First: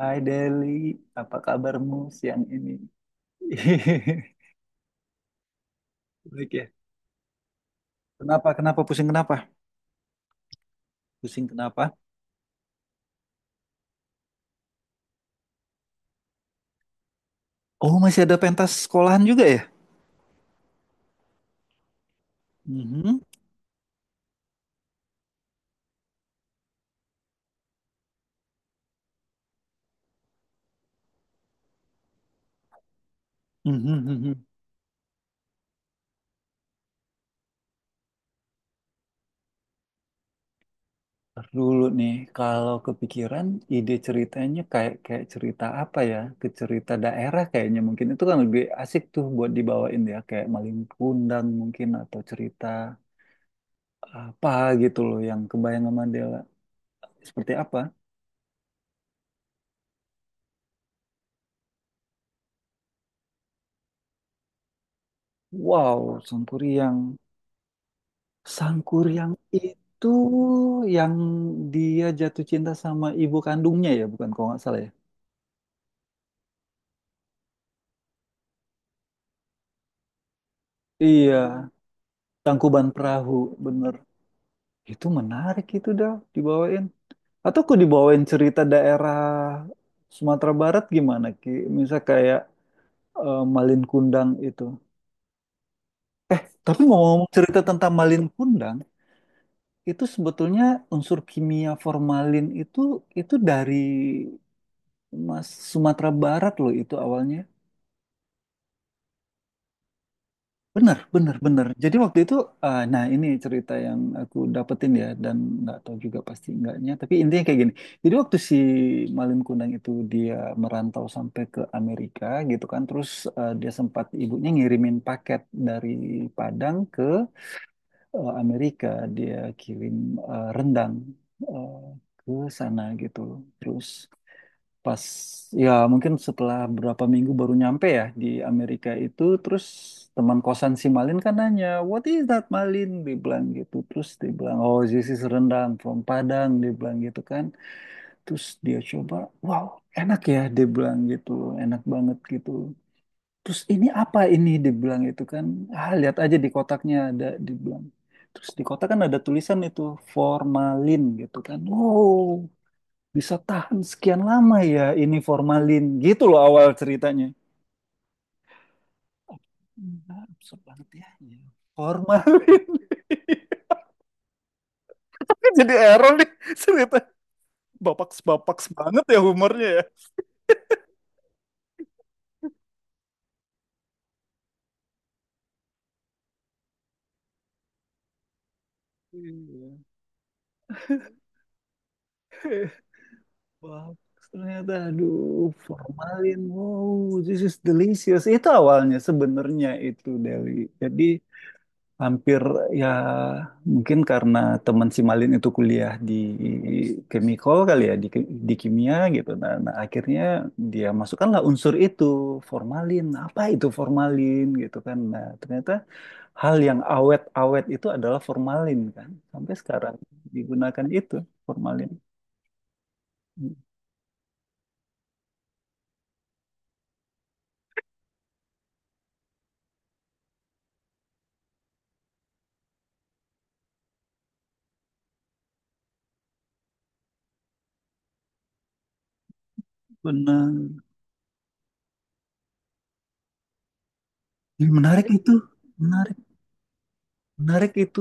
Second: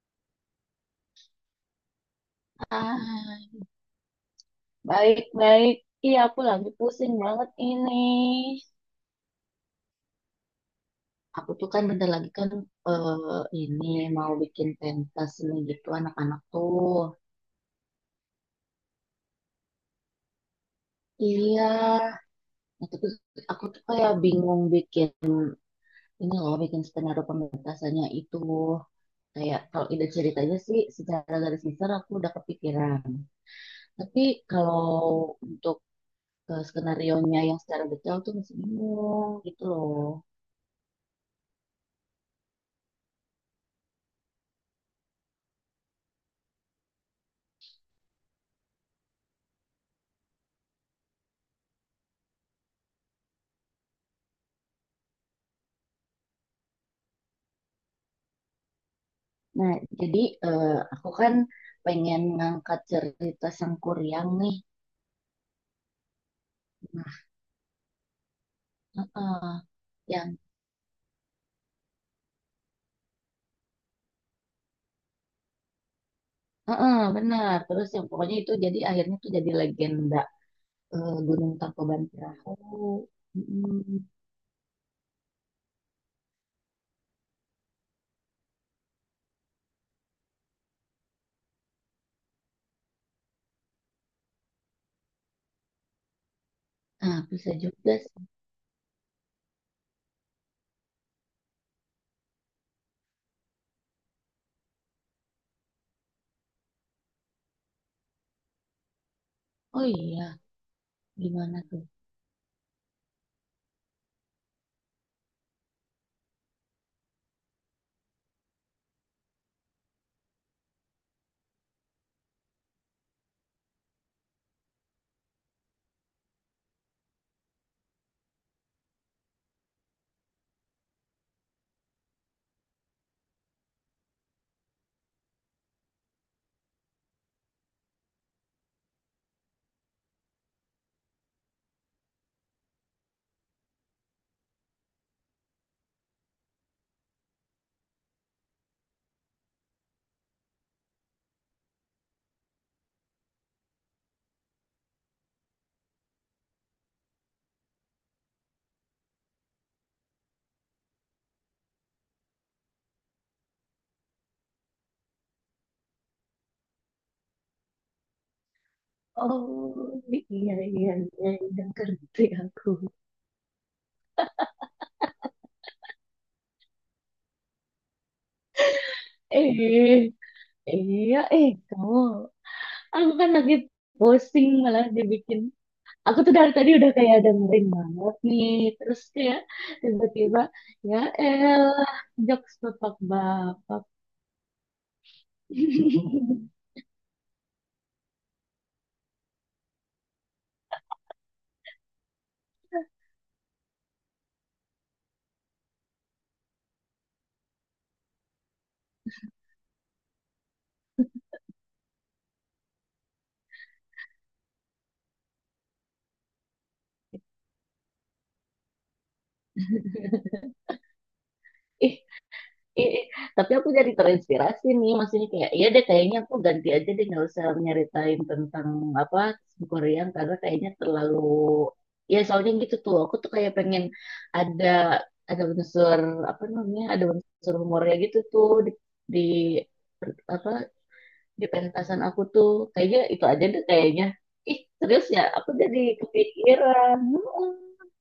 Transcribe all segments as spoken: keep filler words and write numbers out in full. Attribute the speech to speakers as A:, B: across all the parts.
A: Hai Deli, apa kabarmu siang ini?
B: Ah, baik-baik. Iya, aku
A: Baik
B: lagi
A: ya.
B: pusing banget ini.
A: Kenapa? Kenapa? Pusing kenapa? Pusing
B: Aku tuh kan
A: kenapa?
B: bentar lagi kan eh, ini mau bikin pentas nih gitu anak-anak tuh.
A: Oh, masih ada pentas sekolahan juga ya?
B: Iya, nah, tapi
A: Mhm.
B: aku tuh kayak bingung bikin ini loh, bikin skenario pementasannya itu. Kayak kalau ide ceritanya sih secara garis besar aku udah kepikiran.
A: Mhm,
B: Tapi
A: mhm.
B: kalau untuk eh, skenarionya yang secara detail tuh masih bingung gitu loh.
A: Ntar dulu nih, kalau kepikiran ide ceritanya kayak kayak cerita apa ya? Ke cerita daerah kayaknya mungkin itu kan lebih asik tuh buat dibawain ya, kayak Maling Kundang mungkin atau cerita apa gitu loh yang kebayang sama Dela. Seperti apa?
B: Nah, jadi eh, aku kan pengen ngangkat cerita Sangkuriang nih.
A: Wow, Sangkuriang.
B: Nah,
A: Sangkur yang
B: heeh,
A: itu,
B: yang
A: yang dia jatuh cinta sama ibu kandungnya ya, bukan kalau nggak salah ya.
B: heeh, benar. Terus yang pokoknya itu jadi akhirnya tuh jadi legenda eh,
A: Iya,
B: Gunung Tangkuban Perahu.
A: Tangkuban Perahu,
B: Mm-mm.
A: bener. Itu menarik itu dah dibawain. Atau aku dibawain cerita daerah Sumatera Barat gimana Ki? Misal kayak eh, Malin Kundang itu. Tapi
B: Nah,
A: ngomong-ngomong
B: bisa
A: cerita
B: juga
A: tentang Malin
B: sih.
A: Kundang, itu sebetulnya unsur kimia formalin itu itu dari Mas Sumatera Barat loh itu awalnya.
B: Oh iya,
A: Benar, benar,
B: gimana
A: benar.
B: tuh?
A: Jadi waktu itu, eh, nah ini cerita yang aku dapetin ya, dan nggak tahu juga pasti enggaknya, tapi intinya kayak gini. Jadi waktu si Malin Kundang itu dia merantau sampai ke Amerika gitu kan, terus eh, dia sempat ibunya ngirimin paket dari Padang ke eh, Amerika, dia kirim eh, rendang eh, ke sana gitu. Terus pas ya mungkin setelah berapa minggu baru nyampe ya di Amerika itu. Terus teman kosan si Malin kan nanya, "What is that, Malin?" dia bilang gitu. Terus dia bilang, "Oh, this is rendang from Padang," dia bilang gitu kan. Terus dia coba, "Wow, enak ya," dia bilang gitu, "enak banget gitu, terus ini apa ini?" dia bilang itu kan. "Ah, lihat aja di kotaknya ada," dia bilang. Terus di kotak kan ada tulisan itu formalin gitu kan. "Wow, bisa tahan sekian lama ya ini formalin," gitu loh awal ceritanya.
B: Oh
A: Enggak,
B: iya
A: absurd banget
B: iya
A: ya.
B: iya,
A: Ya.
B: udah ngerti
A: Formalin.
B: aku.
A: Jadi error nih cerita. Bapak-bapak banget ya humornya ya.
B: Eh iya, eh kamu, aku kan lagi posting malah dibikin aku tuh dari tadi udah kayak dengerin banget nih. Terus kayak
A: Iya.
B: tiba-tiba, ya elah, jokes bapak-bapak.
A: Wow, ternyata aduh formalin. Wow, this is delicious. Itu awalnya sebenarnya itu Deli. Jadi hampir ya mungkin karena teman si Malin itu kuliah di chemical kali ya, di, di kimia gitu. Nah, nah, akhirnya dia masukkanlah unsur itu formalin, apa itu formalin gitu kan. Nah, ternyata hal yang awet-awet itu adalah formalin kan, sampai sekarang digunakan itu formalin.
B: Ih, ih, ih. Tapi
A: Hmm,
B: aku jadi terinspirasi nih. Maksudnya kayak, iya deh kayaknya aku ganti aja deh nggak usah nyeritain tentang apa Korean karena kayaknya terlalu, ya soalnya gitu tuh aku tuh kayak pengen ada ada unsur apa namanya, ada unsur humornya gitu tuh di, di
A: benar.
B: apa di pentasan aku tuh kayaknya itu aja deh kayaknya, ih
A: Ih, menarik
B: serius ya
A: itu,
B: aku jadi
A: menarik.
B: kepikiran. Heeh.
A: Menarik itu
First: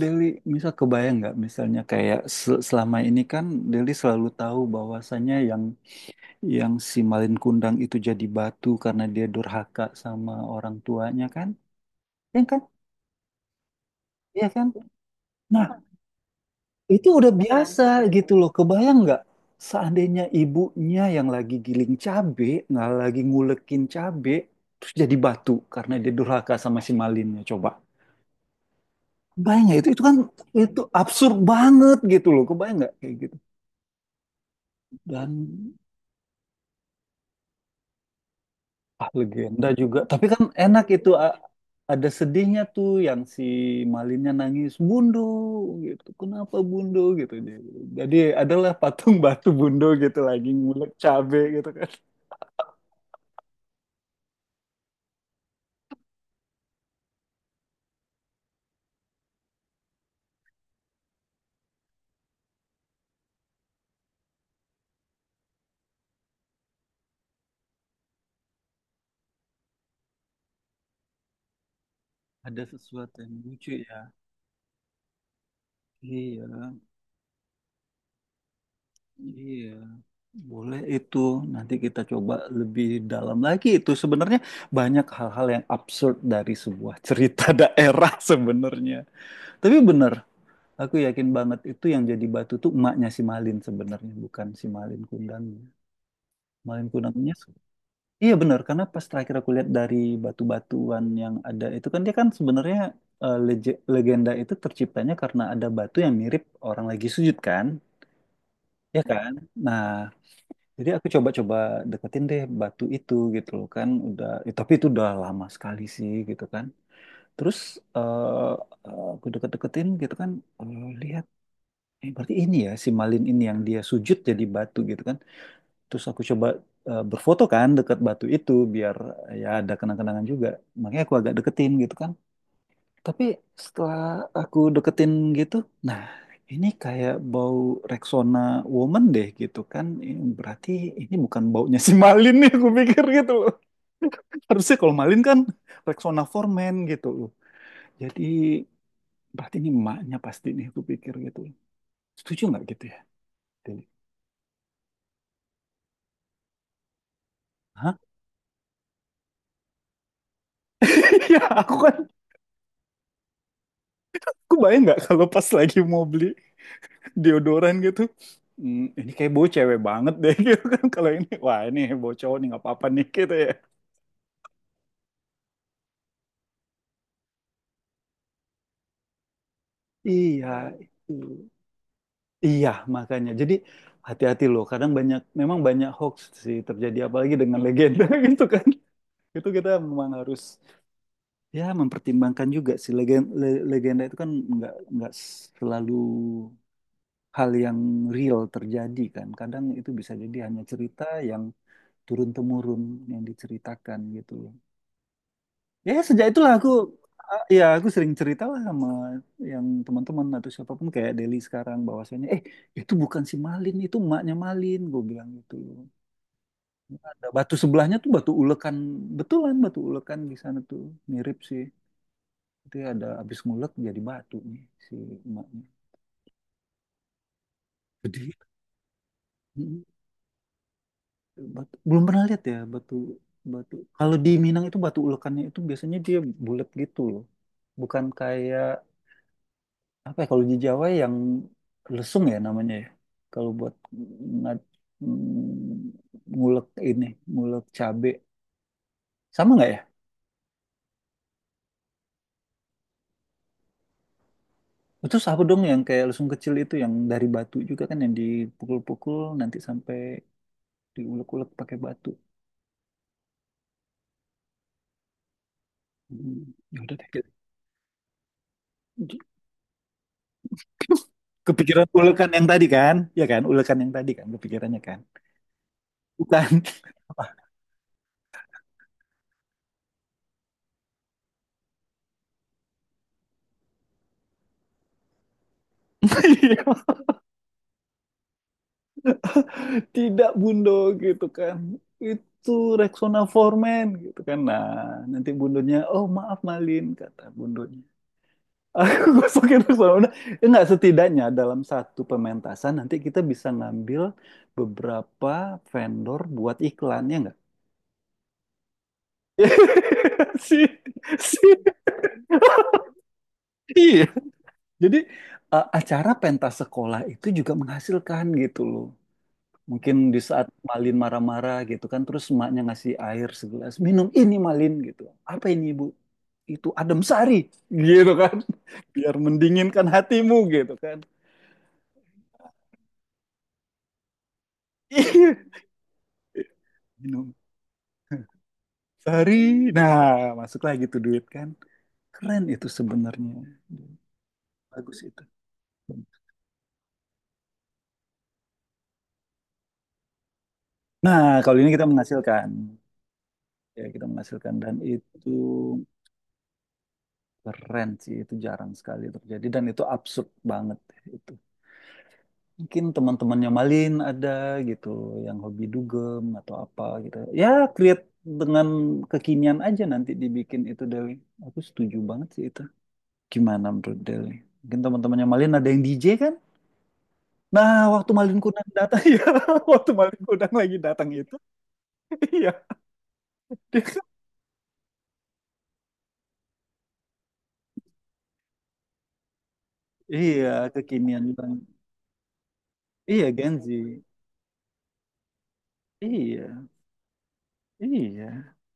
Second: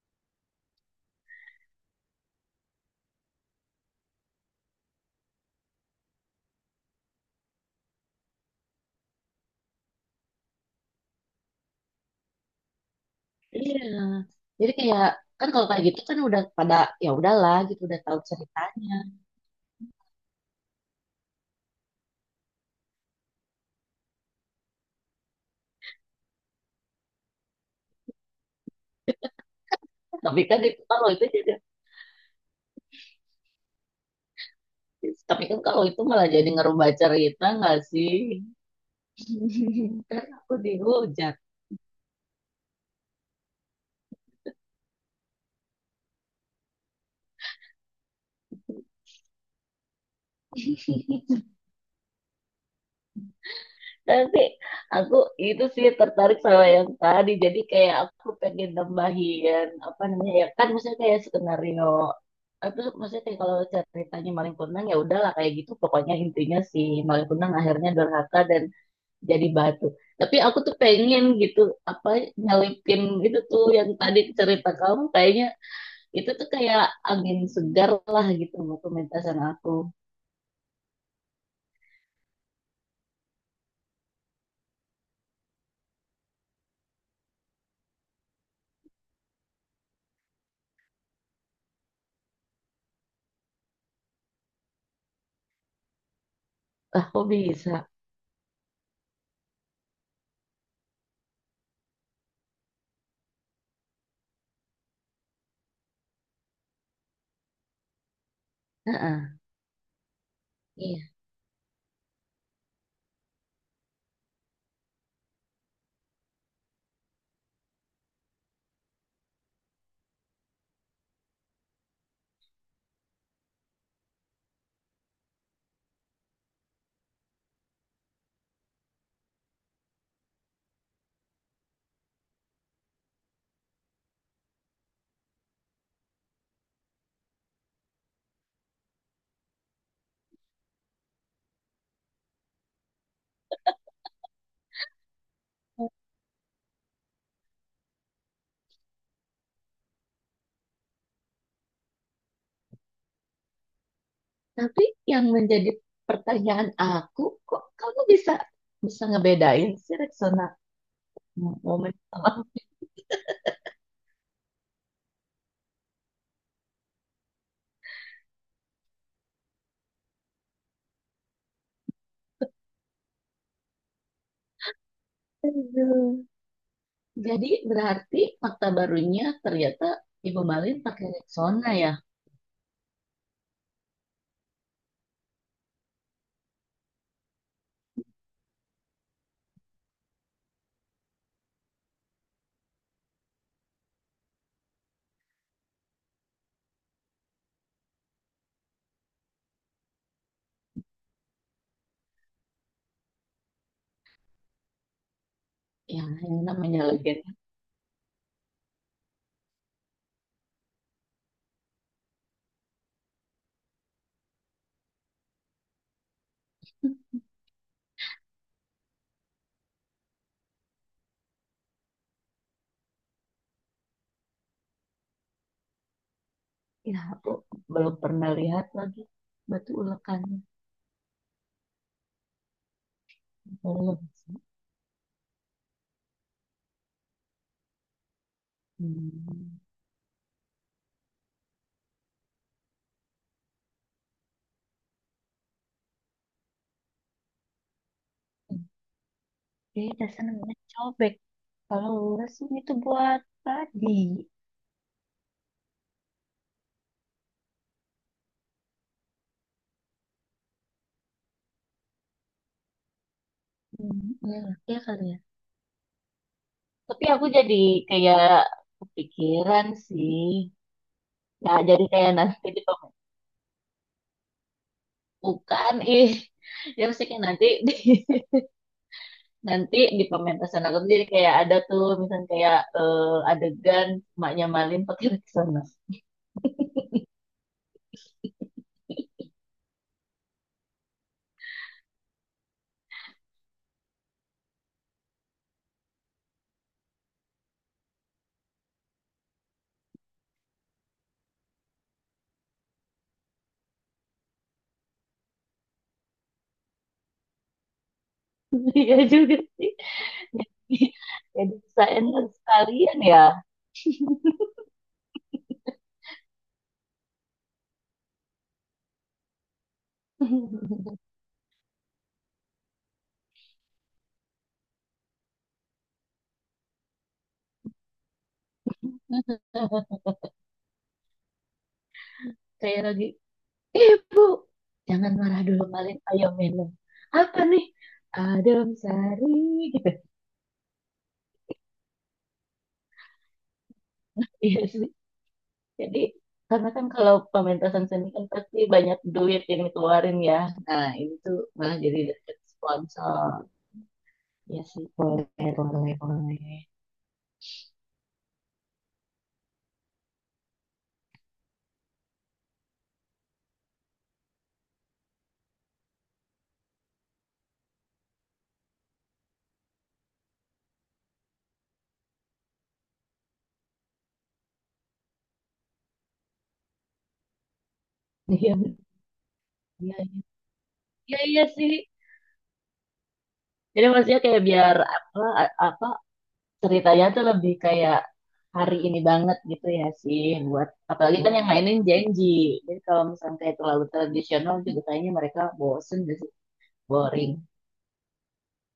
A: Deli, bisa kebayang nggak misalnya kayak se- selama ini kan Deli selalu tahu bahwasannya yang yang si Malin Kundang itu jadi batu karena dia durhaka sama orang tuanya kan? Ya kan?
B: Iya,
A: Iya kan?
B: jadi kayak kan kalau
A: Nah,
B: kayak gitu kan udah pada
A: itu
B: ya
A: udah
B: udahlah gitu
A: biasa
B: udah tahu
A: gitu loh.
B: ceritanya.
A: Kebayang nggak seandainya ibunya yang lagi giling cabe, nggak lagi ngulekin cabe, terus jadi batu karena dia durhaka sama si Malinnya coba. Kebayang nggak itu? Itu kan
B: Tapi kan
A: itu
B: itu kalau itu
A: absurd
B: jadi,
A: banget gitu loh. Kebayang nggak kayak gitu? Dan
B: tapi kan kalau itu malah jadi ngerubah cerita nggak sih?
A: ah legenda juga tapi
B: Kan
A: kan
B: aku
A: enak itu.
B: dihujat.
A: A- ada sedihnya tuh yang si Malinnya nangis bundo gitu, kenapa bundo gitu dia gitu. Jadi adalah patung batu bundo gitu lagi ngulek cabe gitu kan.
B: Tapi aku itu sih tertarik sama yang tadi. Jadi kayak aku pengen nambahin apa namanya ya kan, misalnya kayak skenario apa sih, maksudnya kayak kalau ceritanya maling kundang ya udahlah kayak gitu, pokoknya intinya si maling kundang akhirnya durhaka dan jadi batu. Tapi aku tuh pengen gitu apa
A: Ada
B: nyelipin
A: sesuatu yang
B: gitu tuh
A: lucu
B: yang
A: ya.
B: tadi cerita kamu, kayaknya itu
A: Iya,
B: tuh kayak angin segar lah gitu buat pementasan
A: iya,
B: aku.
A: boleh itu. Nanti kita coba lebih dalam lagi itu. Sebenarnya banyak hal-hal yang absurd dari sebuah cerita daerah sebenarnya, tapi bener. Aku yakin banget itu yang jadi batu tuh emaknya si Malin sebenarnya, bukan si Malin Kundangnya. Malin
B: Ah kok
A: Kundangnya, su-
B: bisa?
A: iya benar, karena pas terakhir aku lihat dari batu-batuan yang ada itu kan dia kan sebenarnya eh, lege- legenda itu terciptanya karena ada batu yang mirip orang lagi sujud kan, ya kan?
B: Heeh.
A: Nah, jadi
B: Iya.
A: aku coba-coba deketin deh batu itu gitu loh kan, udah, eh, tapi itu udah lama sekali sih gitu kan. Terus eh, eh, aku deket-deketin gitu kan, eh, lihat. Eh, berarti ini ya si Malin ini yang dia sujud jadi batu gitu kan. Terus aku coba eh, berfoto kan dekat batu itu biar eh, ya ada kenang-kenangan juga. Makanya aku agak deketin gitu kan. Tapi setelah aku deketin gitu, nah ini kayak bau Rexona Woman deh gitu kan. Ini berarti ini bukan baunya si Malin nih, aku pikir gitu loh. Harusnya kalau Malin kan Rexona Foreman gitu loh. Jadi berarti ini emaknya pasti nih, aku pikir gitu loh. Setuju nggak gitu ya? Deli?
B: Tapi yang menjadi pertanyaan aku, kok
A: Hah?
B: kamu bisa bisa ngebedain sih Rexona
A: Ya, aku
B: momen
A: kan,
B: sama?
A: aku bayang nggak kalau pas lagi mau beli deodoran gitu, "Hmm, ini kayak bau cewek banget deh," gitu kan. "Kalau ini, wah ini bau cowok nih, nggak apa-apa nih," gitu ya.
B: Aduh. Jadi berarti fakta barunya ternyata Ibu
A: Iya,
B: Malin pakai
A: itu.
B: Rexona ya?
A: Iya, makanya. Jadi hati-hati loh. Kadang banyak, memang banyak hoax sih terjadi, apalagi dengan legenda gitu kan. Itu kita memang harus ya mempertimbangkan juga sih. Legenda, legenda itu kan nggak nggak selalu hal yang real terjadi kan. Kadang itu bisa jadi hanya cerita yang turun temurun yang diceritakan gitu loh. Ya
B: Ya,
A: sejak
B: yang
A: itulah aku
B: namanya legenda.
A: eh, ya aku sering cerita lah sama yang teman-teman atau siapapun kayak Deli sekarang, bahwasanya eh itu bukan si Malin, itu emaknya Malin, gue bilang gitu loh. Ada batu sebelahnya tuh, batu ulekan, betulan batu ulekan di sana tuh, mirip sih. Itu ya ada habis ngulek jadi batu nih si emaknya.
B: Ya, aku belum
A: Gede.
B: pernah lihat lagi batu
A: Mm,
B: ulekannya.
A: batu- belum pernah lihat ya batu batu.
B: Belum.
A: Kalau di Minang itu batu ulekannya itu biasanya dia bulat gitu loh, bukan kayak
B: Hmm.
A: apa ya, kalau di Jawa yang lesung ya namanya ya. Kalau buat ngad- ngulek ini, ngulek cabe. Sama nggak ya?
B: Beda namanya cobek. Kalau lurus ini tuh buat tadi.
A: Itu apa dong yang kayak lesung kecil itu yang dari batu juga kan yang dipukul-pukul nanti sampai diulek-ulek pakai batu.
B: Hmm, ya iya kali ya.
A: Hmm, ya udah
B: Tapi
A: deh.
B: aku jadi kayak kepikiran sih. Ya, jadi
A: Kepikiran
B: kayak
A: ulekan yang
B: nanti di
A: tadi kan? Ya kan, ulekan yang tadi kan kepikirannya kan.
B: pemasukan ih.
A: Bukan.
B: Ya mesti kayak nanti di, nanti di pementasan aku tuh jadi kayak ada tuh misalnya kayak eh, adegan maknya Malin pakai sana.
A: Iya. Tidak Bundo gitu kan, itu Rexona Foreman gitu kan. Nah, nanti Bundonya, "Oh maaf Malin," kata Bundonya, "aku gosokin Rexona." Eh, enggak setidaknya dalam satu pementasan nanti kita bisa ngambil beberapa vendor buat iklan ya, enggak?
B: Iya juga sih.
A: si, si.
B: Jadi saya sekalian ya.
A: Iya. Jadi eh, acara pentas sekolah itu juga menghasilkan gitu loh. Mungkin di saat Malin marah-marah gitu kan, terus emaknya ngasih air segelas, "Minum ini Malin," gitu. "Apa ini Ibu?" "Itu adem sari," gitu kan. "Biar mendinginkan hatimu," gitu kan.
B: Kayak lagi, ibu, jangan
A: Iya,
B: marah dulu Malin, ayo minum.
A: minum
B: Apa nih? Adem sari
A: sari.
B: gitu.
A: Nah, masuklah gitu duit kan. Keren itu sebenarnya.
B: Iya,
A: Bagus itu.
B: jadi karena kan kalau pementasan seni kan pasti banyak duit yang dikeluarin ya. Nah, ini
A: Nah,
B: tuh
A: kalau ini
B: malah
A: kita
B: jadi dapet
A: menghasilkan.
B: sponsor.
A: Ya, kita menghasilkan
B: Ya
A: dan
B: sih, boleh,
A: itu
B: boleh, boleh.
A: keren sih, itu jarang sekali terjadi dan itu absurd banget. Itu mungkin teman-temannya Malin ada gitu yang hobi dugem atau apa gitu. Ya, create dengan kekinian aja nanti dibikin itu Dewi. Aku setuju banget sih itu. Gimana menurut Dewi? Mungkin teman-temannya Malin ada yang D J kan? Nah, waktu Malin
B: Iya,
A: Kundang datang, ya, waktu
B: iya, iya.
A: Malin Kundang lagi datang
B: Iya,
A: itu,
B: iya sih.
A: iya, dia
B: Jadi
A: kan-
B: maksudnya kayak biar apa, apa ceritanya tuh lebih kayak hari ini banget gitu ya sih,
A: iya,
B: buat apalagi
A: kekinian
B: kan yang
A: banget.
B: mainin janji. Jadi kalau
A: Iya,
B: misalnya kayak terlalu
A: Genzi.
B: tradisional juga kayaknya mereka bosen gitu,
A: Iya,
B: boring.
A: iya.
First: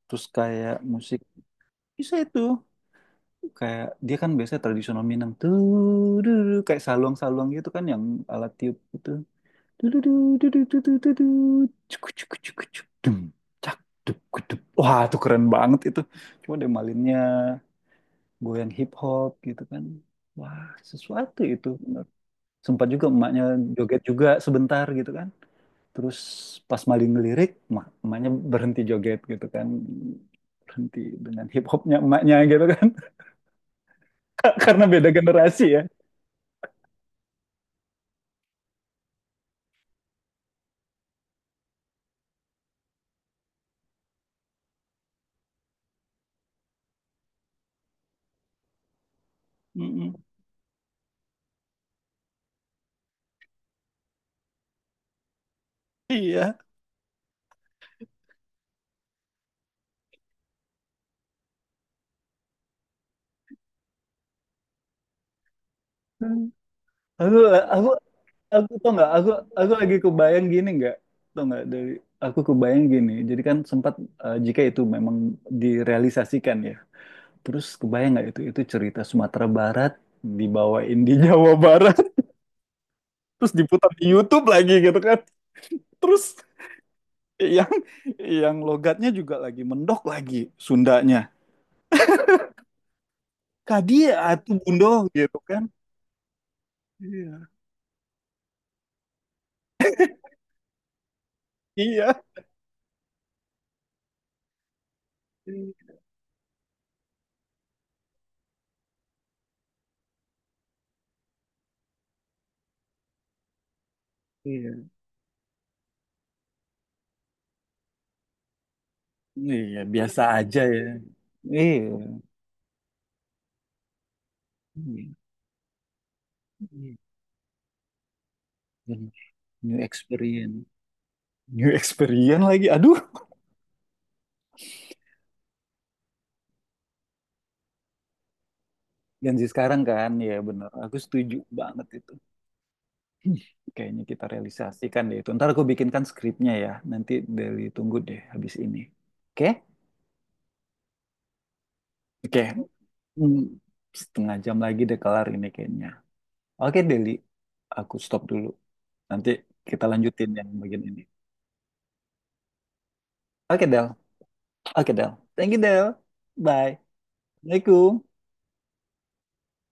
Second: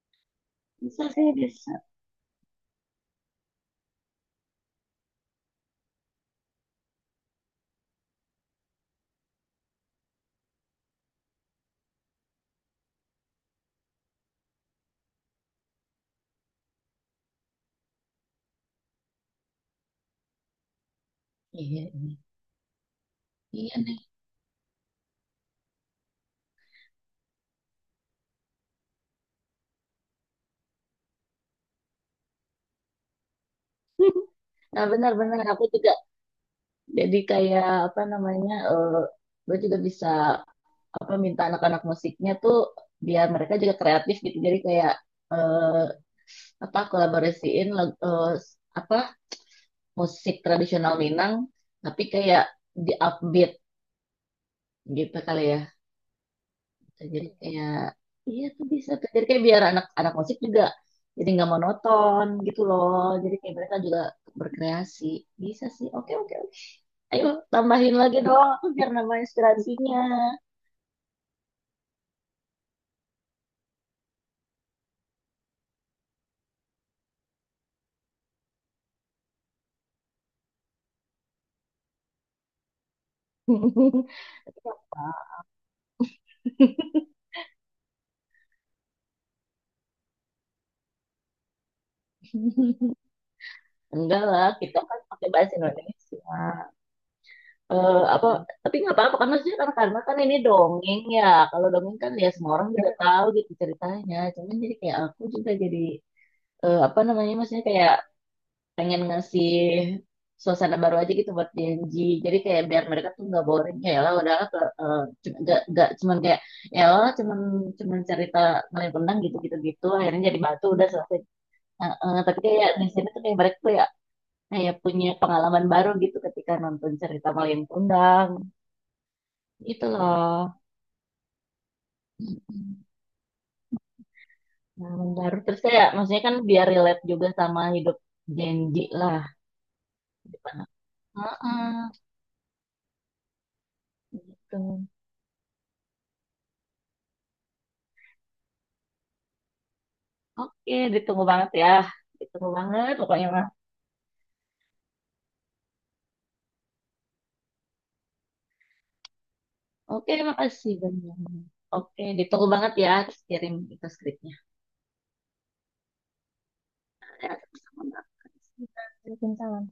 A: Terus kayak
B: Bisa
A: musik
B: sih, bisa.
A: bisa itu, kayak dia kan biasanya tradisional Minang tuh, duh, duh, duh, kayak saluang-saluang gitu kan yang alat tiup gitu. Duh, duh, duh, duh, duh, duh, duh, duh, duh. Cuk, cuk, cuk, cuk, dum, cak, duk, gudup. Wah itu keren banget itu, cuma dia malinnya goyang hip hop gitu kan. Wah, sesuatu itu
B: Iya,
A: bener. Sempat juga emaknya
B: iya nih.
A: joget juga sebentar gitu kan, terus pas malin ngelirik emak- emaknya berhenti joget gitu kan, berhenti dengan hip hopnya emaknya gitu kan, karena
B: Nah,
A: beda
B: benar-benar
A: generasi
B: aku
A: ya.
B: juga. Jadi kayak apa namanya, eh gue juga bisa apa minta anak-anak musiknya tuh biar mereka juga kreatif gitu. Jadi kayak eh apa kolaborasiin lag- eh, apa
A: Mm-mm.
B: musik tradisional Minang, tapi kayak di upbeat gitu kali ya.
A: Iya.
B: Jadi kayak iya tuh bisa tuh. Jadi kayak biar anak-anak musik juga jadi nggak monoton gitu loh. Jadi kayak mereka juga berkreasi. Bisa sih. Oke oke oke. Ayo
A: Aku aku
B: tambahin lagi dong aku
A: aku
B: biar
A: tau nggak?
B: nambah
A: Aku aku lagi
B: inspirasinya.
A: kebayang gini nggak? Tau nggak dari aku kebayang gini. Jadi kan sempat eh, jika itu memang direalisasikan ya. Terus kebayang nggak itu itu cerita Sumatera Barat dibawain di Jawa Barat, terus diputar di YouTube lagi gitu kan. Terus yang yang logatnya juga lagi mendok lagi Sundanya. "Kadia
B: Enggak lah,
A: atuh
B: kita
A: bundo,"
B: kan pakai
A: gitu
B: bahasa
A: kan.
B: Indonesia.
A: Iya.
B: Eh, apa? Tapi nggak apa-apa kan maksudnya karena, karena kan ini dongeng ya. Kalau dongeng kan
A: Iya.
B: ya semua orang juga tahu gitu ceritanya. Cuman jadi kayak aku juga jadi eh, apa namanya, maksudnya kayak pengen ngasih suasana baru aja gitu buat Gen. Jadi kayak biar mereka tuh nggak boring ya lah udahlah
A: Iya.
B: eh, cu- nggak nggak cuman kayak ya lah cuman cuman cerita ngelempeng gitu gitu
A: Iya,
B: gitu
A: biasa
B: akhirnya jadi
A: aja
B: batu
A: ya.
B: udah selesai.
A: Iya.
B: Eh, eh, tapi kayak di sini tuh kayak mereka tuh ya kayak punya
A: Iya.
B: pengalaman baru gitu ketika nonton cerita Malin Kundang
A: New
B: itu loh,
A: experience. New experience lagi. Aduh,
B: pengalaman baru. Terus saya maksudnya kan biar relate juga sama hidup Genji lah
A: Gen Z sekarang kan.
B: di
A: Ya
B: depan.
A: bener. Aku setuju banget
B: Heeh,
A: itu. Hmm, kayaknya kita
B: gitu,
A: realisasikan deh itu. Ntar aku bikinkan skripnya ya. Nanti Deli tunggu deh habis ini. Oke?
B: oke ditunggu banget ya,
A: Oke.
B: ditunggu banget pokoknya
A: Hmm,
B: mah.
A: setengah jam lagi deh kelar ini kayaknya. Oke Deli, aku stop dulu. Nanti kita
B: Oke
A: lanjutin yang
B: makasih
A: bagian ini.
B: banyak, oke ditunggu banget ya, terus kirim
A: Oke
B: itu
A: Del.
B: skripnya,
A: Oke Del. Thank you Del. Bye.
B: ya,
A: Assalamualaikum.
B: sama-sama. Waalaikumsalam.